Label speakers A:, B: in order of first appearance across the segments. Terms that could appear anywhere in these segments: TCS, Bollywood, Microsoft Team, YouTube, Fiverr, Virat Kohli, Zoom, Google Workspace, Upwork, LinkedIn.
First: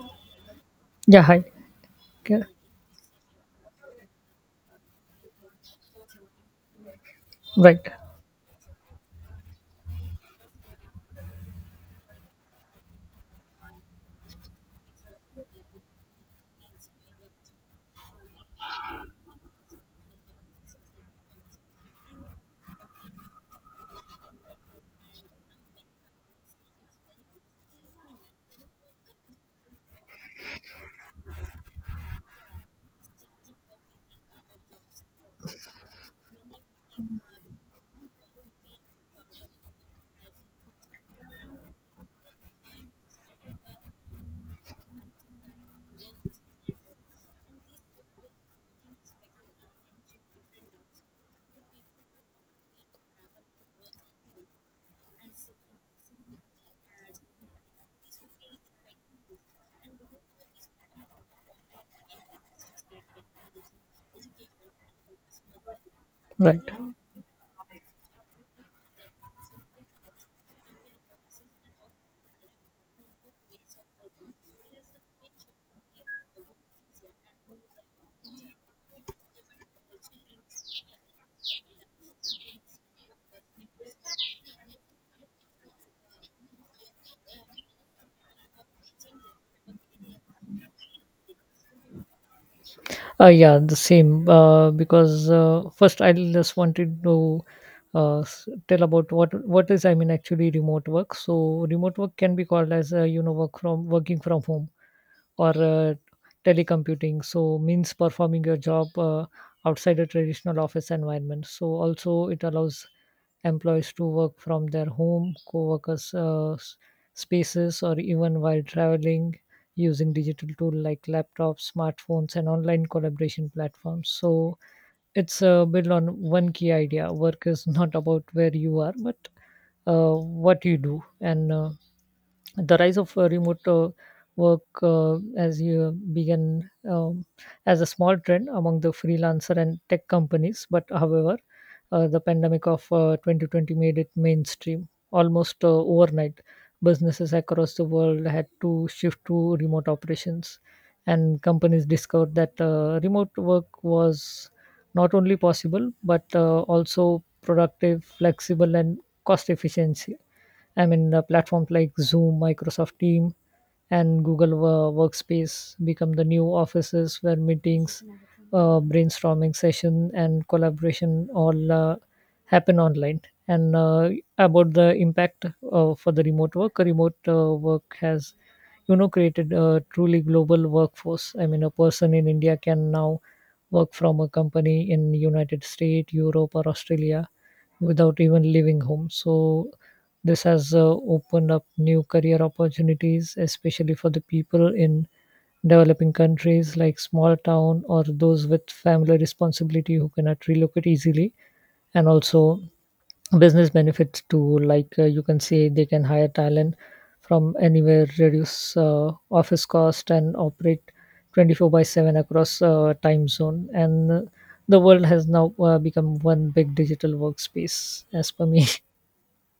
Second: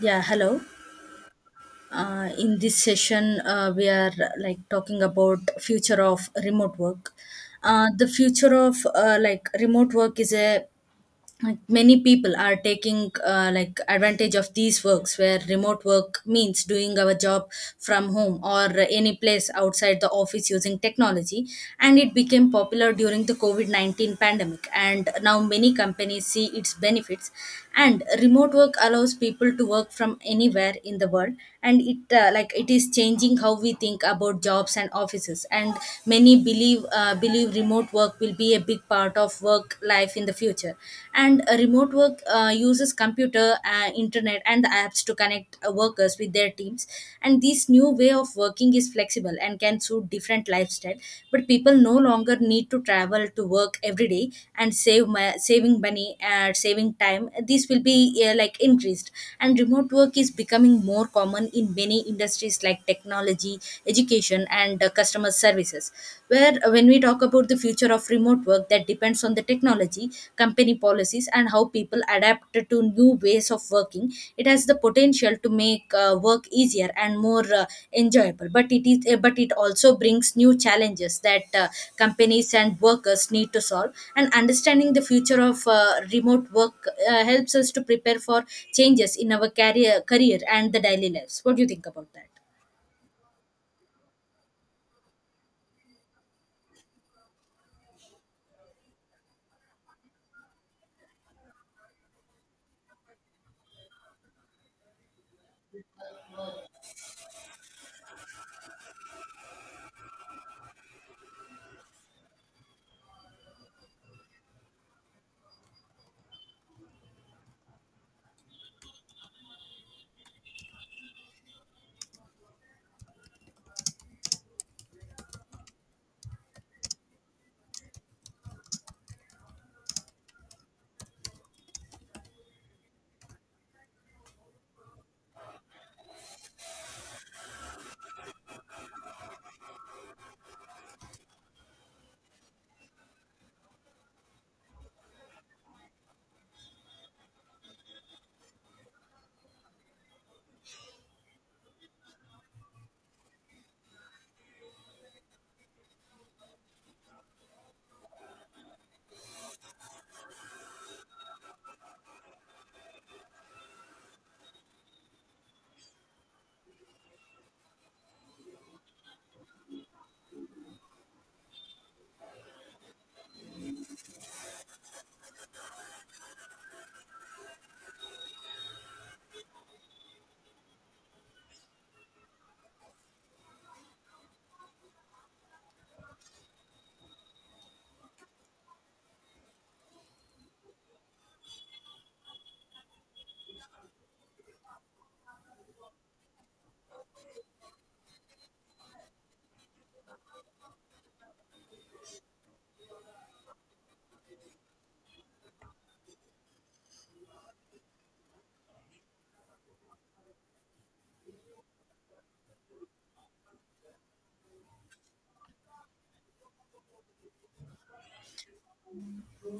A: Yeah, hello.
B: Yeah, hi. K-
A: In this session, we are like talking about future of remote work.
B: Right,
A: The future of like remote work is a like, many people are taking like advantage of these works where remote work means doing our job from home or any place outside the office using technology, and it became popular during the covid-19 pandemic and now many companies see its benefits. And remote work allows people to work from anywhere in the world, and it like it is changing how we think about jobs and offices, and many believe believe remote work will be a big part of work life in the future. And remote work uses computer, internet and the apps to connect workers with their teams, and this new way of working is flexible and can suit different lifestyle, but people no longer need to travel to work every day, and save saving money and saving time this will be like increased. And remote work is becoming more common in many industries like technology, education and customer services. Where
B: right.
A: when we talk about the future of remote work, that depends on the technology, company policies and how people adapt to new ways of working. It has the potential to make work easier and more enjoyable, but it is but it also brings new challenges that companies and workers need to solve, and understanding the future of remote work helps us to prepare for changes in our career and the daily lives. What do you think about that?
B: Yeah, the same. Because first, I just wanted to tell about what is, actually, remote work. So, remote work can be called as, working from home or telecommuting. So, means performing your job outside a traditional office environment. So, also it allows employees to work from their home, co-workers spaces, or even while traveling using digital tools like laptops, smartphones, and online collaboration platforms. So it's built on one key idea: work is not about where you are, but what you do. And the rise of remote work, as you began, as a small trend among the freelancer and tech companies. But, however, the pandemic of 2020 made it mainstream almost overnight. Businesses across the world had to shift to remote operations, and companies discovered that remote work was not only possible but also productive, flexible, and cost efficient. I mean, the platforms like Zoom, Microsoft Team, and Workspace become the new offices where meetings, brainstorming session, and collaboration all happen online. And about the impact for the remote work has, you know, created a truly global workforce. I mean, a person in India can now work from a company in United States, Europe, or Australia without even leaving home. So this has opened up new career opportunities, especially for the people in developing countries like small town or those with family responsibility who cannot relocate easily. And also business benefits too, like, you can say, they can hire talent from anywhere, reduce office cost, and operate 24 by 7 across time zone. And the world has now become one big digital workspace, as per me.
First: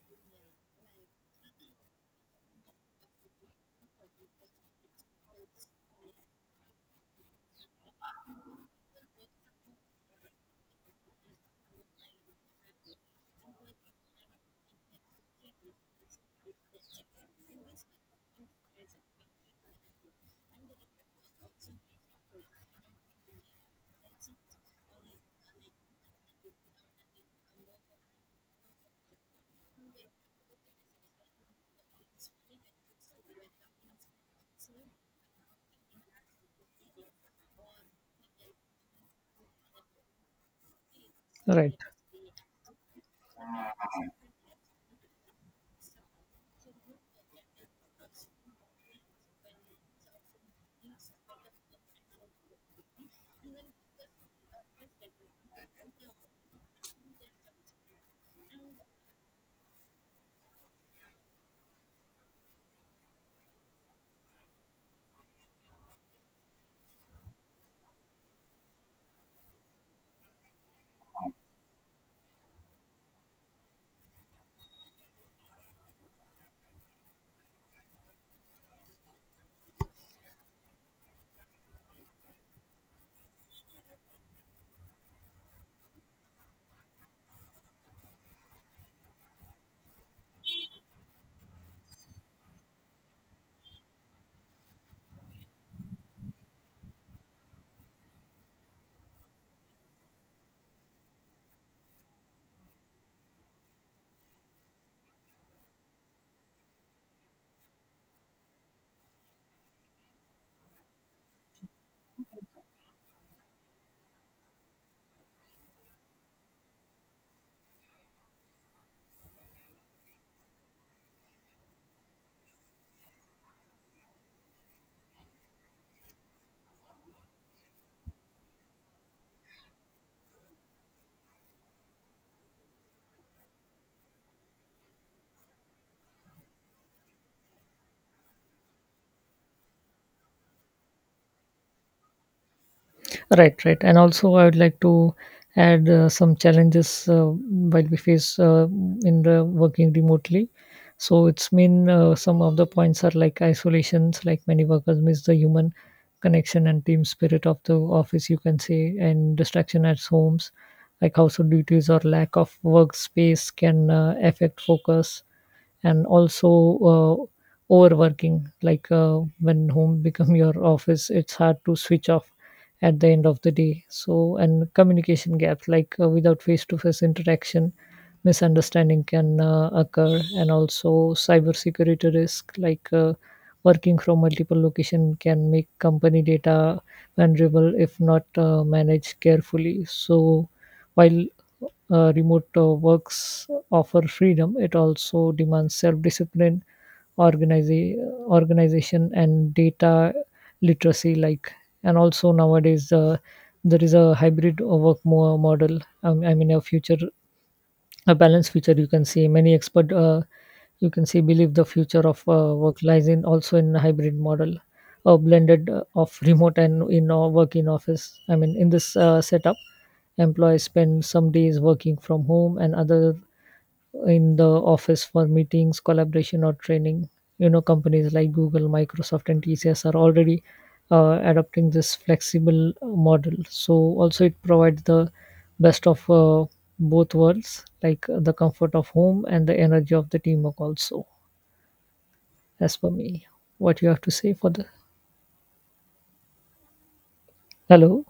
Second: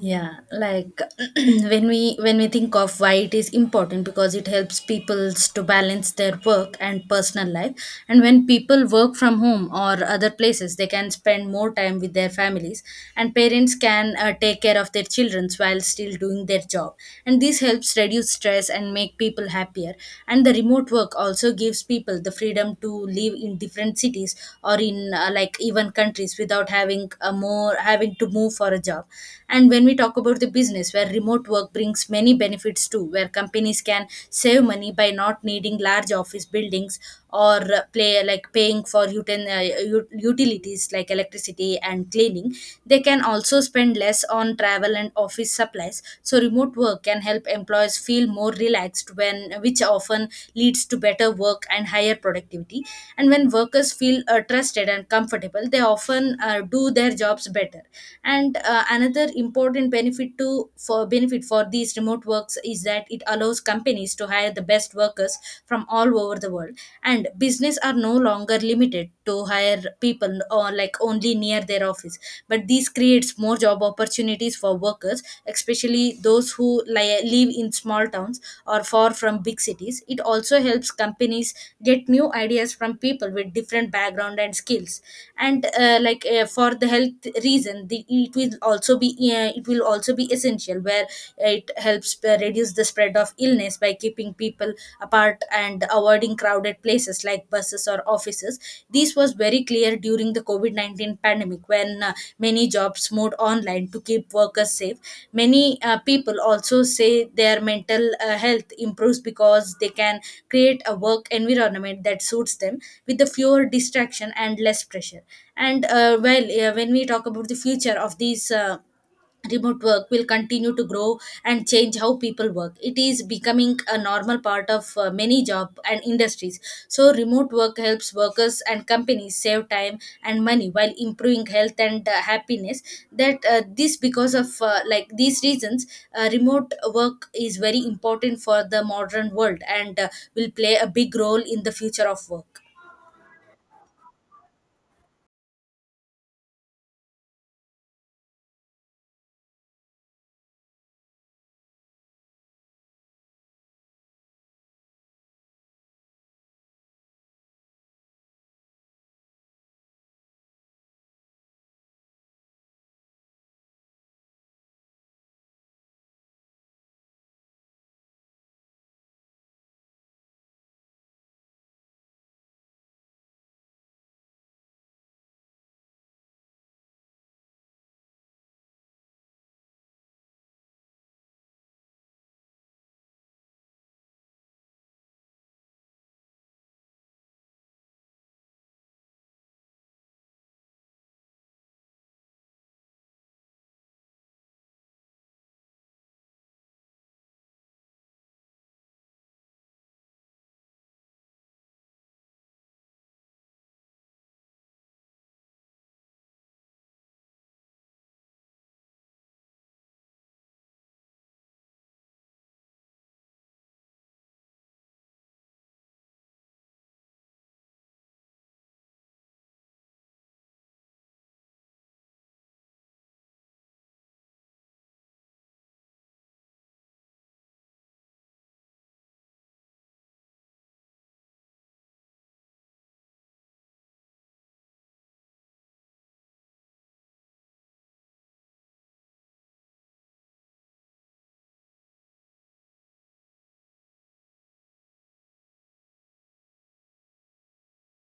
A: Yeah, like when we think of why it is important, because it helps people to balance their work and personal life, and when people work from home or other places they can spend more time with their families, and parents can take care of their children while still doing their job, and this helps reduce stress and make people happier. And the remote work also gives people the freedom to live in different cities or in like even countries without having a more having to move for a job. And when we talk about the business, where remote work brings many benefits too, where companies can save money by not needing large office buildings or play like paying for utilities like
B: Right,
A: electricity and cleaning. They can also spend less on travel and office supplies. So remote work can help employees feel more relaxed when which often leads to better work and higher productivity. And when workers feel trusted and comfortable, they often do their jobs better. And another important benefit to for benefit for these remote works is that it allows companies to hire the best workers from all over the world, and business are no longer limited to hire people or like only near their office, but this creates more job opportunities for workers, especially those who live in small towns or far from big cities. It also helps companies get new ideas from people with different background and skills. And like for the health reason the, it will also be it will also be essential where it helps reduce the spread of illness by keeping people apart and avoiding crowded places like buses or offices. This was very clear during the covid-19 pandemic when many jobs moved online to keep workers safe. Many people also say their mental health improves because they can create a work environment that suits them with the fewer distraction and less pressure. And well when we talk about the future of these remote work will continue to grow and change how people work. It is becoming a normal part of many job and industries. So remote work helps workers and companies save time and money while improving health and happiness. That this because of like these reasons remote work is very important for the modern world, and will play a big role in the future of work.
B: right, right. And also, I would like to add some challenges while we face, in the working remotely. So it's mean, some of the points are like isolations, like many workers miss the human connection and team spirit of the office, you can say. And distraction at homes, like household duties or lack of workspace, can affect focus. And also uh, overworking, like when home become your office, it's hard to switch off at the end of the day. So, and communication gaps like without face to face interaction, misunderstanding can occur. And also cybersecurity risk, like working from multiple location can make company data vulnerable if not managed carefully. So while remote works offer freedom, it also demands self-discipline, organiza- organization, and data literacy. Like, and also nowadays, there is a hybrid work model. I mean, a future, a balanced future. You can see many expert you can see believe the future of work lies in, also, in a hybrid model, a blended of remote and in work in office. I mean, in this setup, employees spend some days working from home and other in the office for meetings, collaboration, or training. You know, companies like Google, Microsoft, and TCS are already adopting this flexible model. So also it provides the best of both worlds, like the comfort of home and the energy of the teamwork. Also, as for me, what you have to say for the, hello?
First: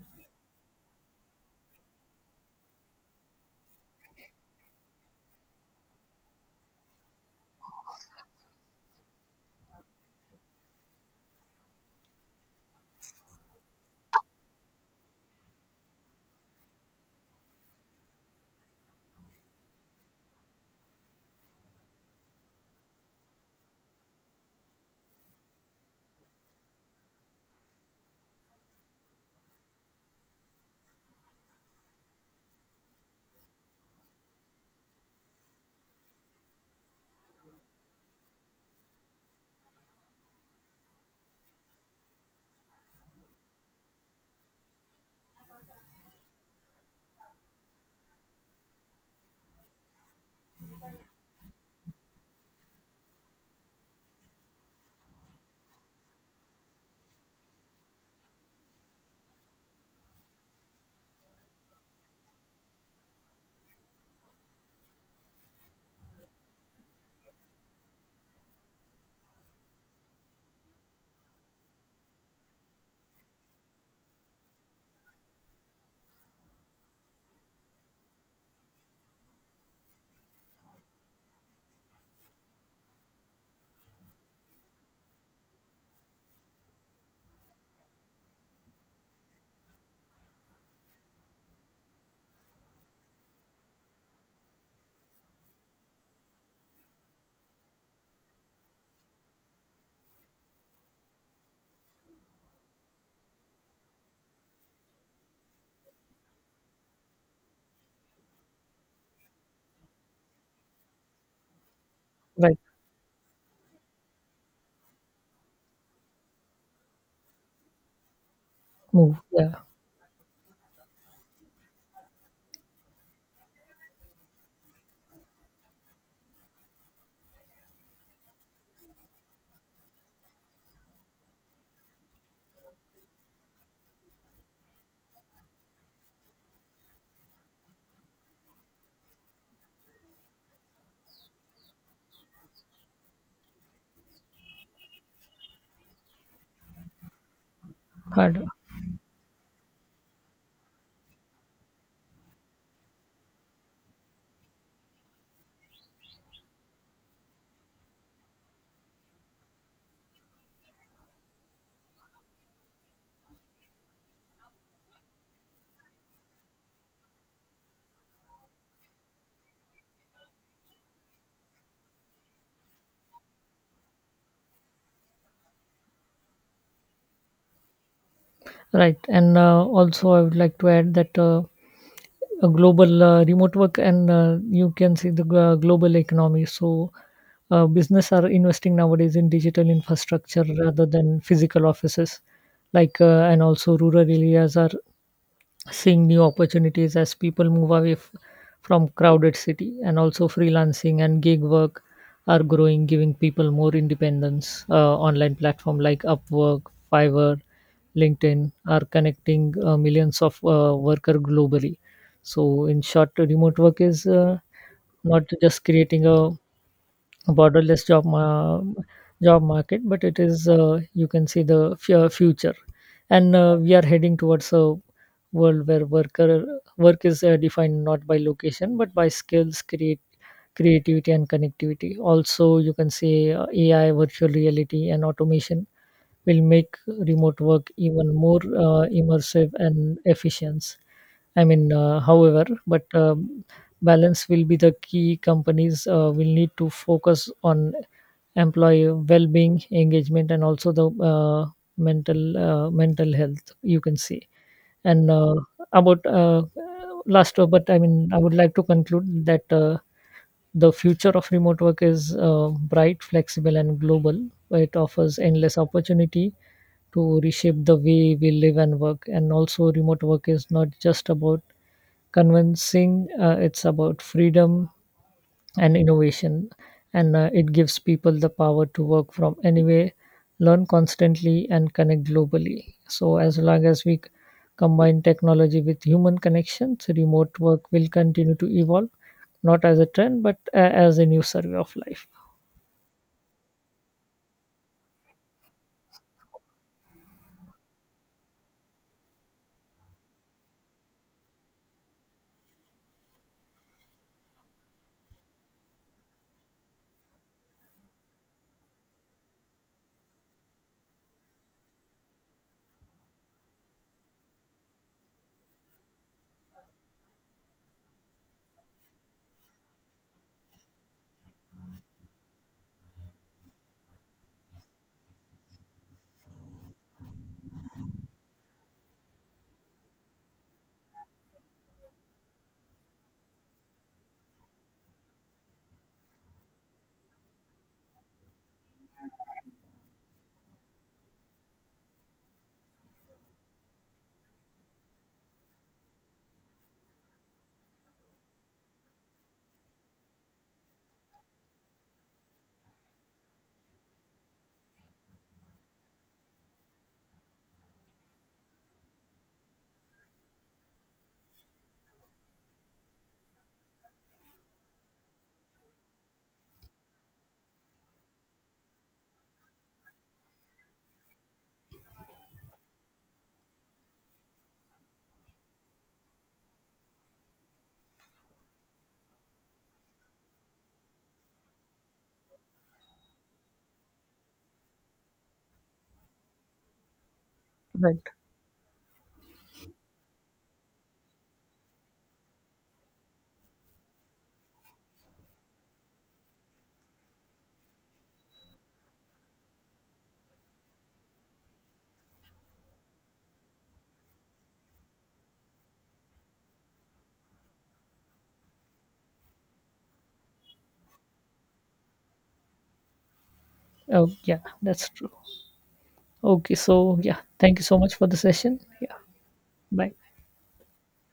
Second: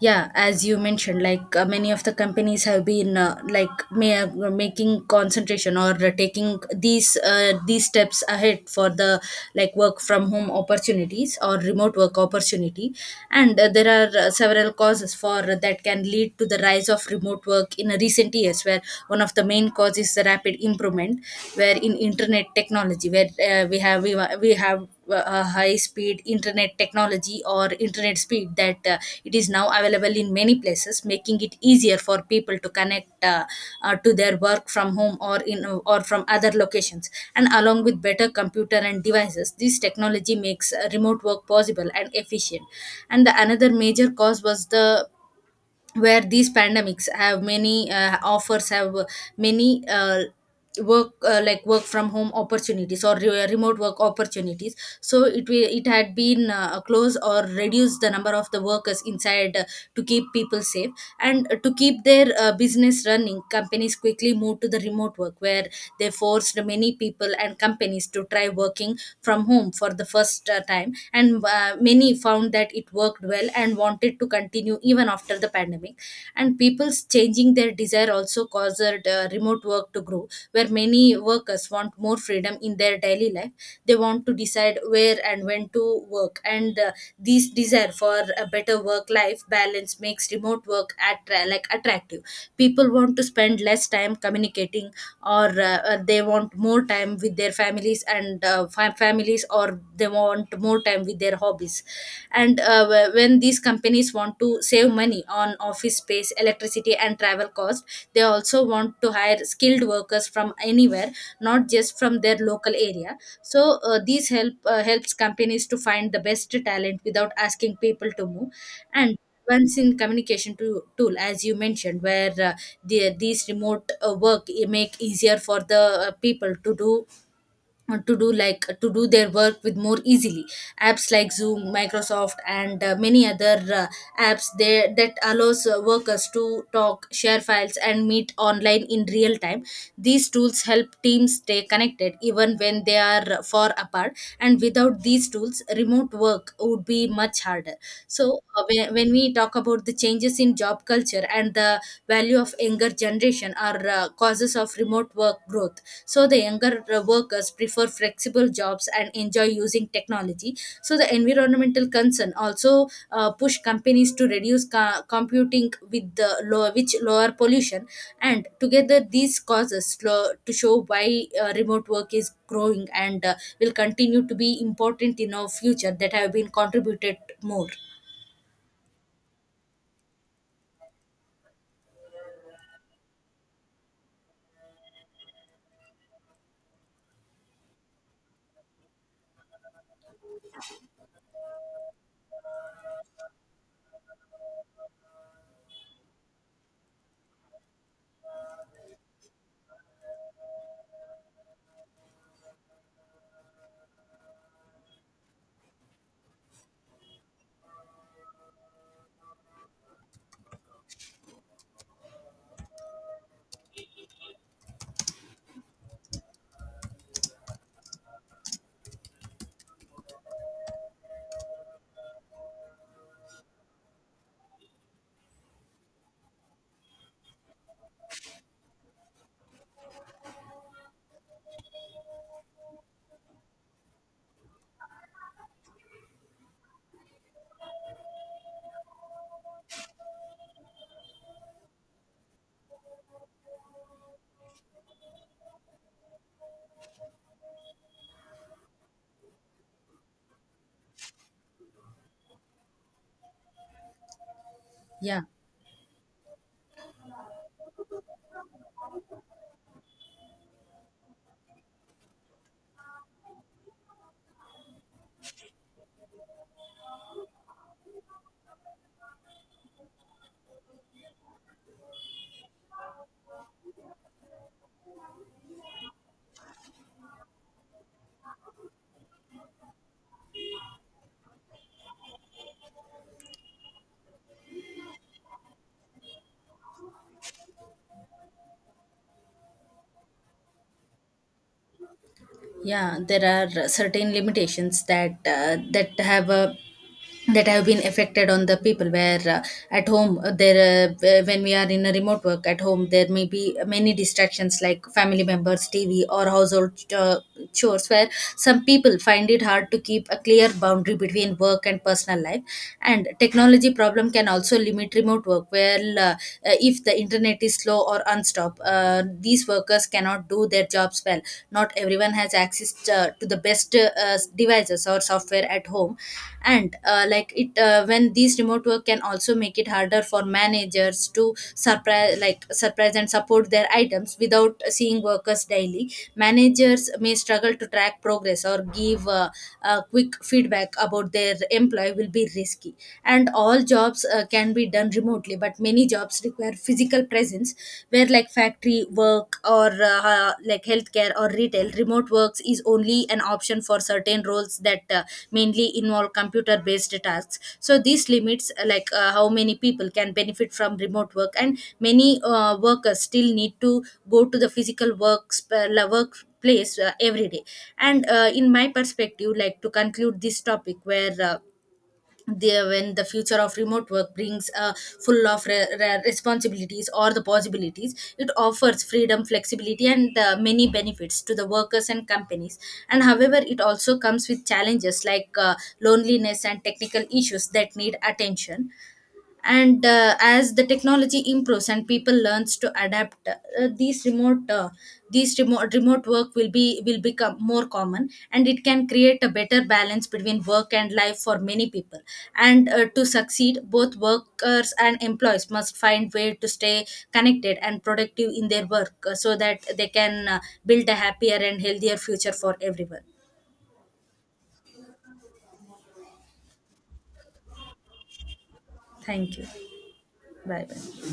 A: Yeah, as you mentioned, like many of the companies have been like making concentration or taking these steps ahead for the like work from home opportunities or remote work opportunity. And there are several causes for that can lead to the rise of remote work in recent years, where one of the main causes is the rapid improvement where in internet technology, where we have we have high speed internet technology or internet speed that it is now available in many places, making it easier for people to connect to their work from home or in or from other locations. And along with better computer and devices, this technology makes remote work possible and efficient. And the another major cause was the where these pandemics have many offers have many work like work from home opportunities or remote work opportunities. So it will it had been closed or reduced the number of the workers inside, to keep people safe life and to keep their business running, companies quickly moved to the remote work where they forced many people and companies to try working from home for the first time. And many found that it worked well and wanted to continue even after the pandemic. And people's changing their desire also caused remote work to grow, where many workers want more freedom in their daily life. They want to decide where and when to work, and this desire for a better work life balance makes remote work like attractive. People want to spend less time communicating or they want more time with their families and families, or they want more time with their hobbies. And when these companies want to save money on office space, electricity and travel cost, they also want to hire skilled workers from anywhere, not just from their
B: Right?
A: local area. So these help helps companies to find the best talent without asking people to move. And
B: Move, yeah,
A: once in communication to, tool as you mentioned, where the, these remote work make easier for the people to do like to do their work with more easily. Apps like Zoom, Microsoft and many other apps there that allows workers to talk, share files and meet online in real time. These tools help teams stay connected even when they are far apart, and without these tools remote work would be much harder. So
B: hard,
A: when we talk about the changes in job culture and the value of younger generation are causes of remote work growth. So the younger workers prefer flexible jobs and enjoy using technology. So the environmental concern also push companies to reduce computing with the low, which lower pollution. And together these causes slow, to show why remote work is growing and will continue to be important in our future that have been contributed more.
B: right. And also, I would like to add that, a global remote work, and you can see the global economy. So, business are investing nowadays in digital infrastructure rather than physical offices, like, and also rural areas are seeing new opportunities as people move away from crowded city. And also freelancing and gig work are growing, giving people more independence. Online platform like Upwork, Fiverr, LinkedIn are connecting millions of worker globally. So in short, remote work is not just creating a borderless job ma- job market, but it is, you can see, the future. And we are heading towards a world where work is defined not by location but by skills, create creativity, and connectivity. Also, you can see AI, virtual reality, and automation will make remote work even more immersive and efficient. I mean, however, but balance will be the key. Companies will need to focus on employee well-being, engagement, and also the mental health, you can see. And
A: Yeah,
B: about last, but I mean, I would like to conclude that. The future of remote work is bright, flexible, and global. It offers endless opportunity to reshape the way we live and work. And also, remote work is not just about convincing, it's about freedom and innovation. And it gives people the power to work from anywhere, learn constantly, and connect globally. So, as long as we combine technology with human connections, remote work will continue to evolve, not as a trend, but as a new survey of life.
A: yeah, there are certain limitations that that have a that have been affected on the people, where at home there when we are in a remote work at home, there may be many distractions like family members, TV or household uh, chores. Where some people find it hard to keep a clear boundary between work and personal life. And technology problem can also limit remote work well. If the internet is slow or unstopped, these workers cannot do their jobs well. Not everyone has access to the best devices or software at home. And like it when these remote work can also make it harder for managers to surprise like surprise and support their items without seeing workers daily. Managers may struggle to track progress or give a quick feedback about their employee will be risky. And all jobs can be done remotely, but many jobs require physical presence, where like factory work or like healthcare or retail. Remote works is only an option for certain roles that mainly involve computer based tasks. So this limits like how many people can benefit from remote work, and many workers still need to go to the physical works workplace every day. And in my perspective, like to conclude this topic where the, when the future of remote work brings full of responsibilities or the possibilities, it offers freedom, flexibility and many benefits to the workers and companies. And however, it also comes with challenges like loneliness and technical issues that need
B: Right.
A: attention. And as the technology improves and people learns to adapt these remote work will be will become more common, and it can create a better balance between work and life for many people. And to succeed both workers and employees must find way to stay connected and productive in their work, so that they can build a happier and healthier future for everyone.
B: Oh, yeah, that's true. Okay, so yeah, thank you so much for the session. Yeah,
A: Thank you.
B: bye.
A: Bye bye.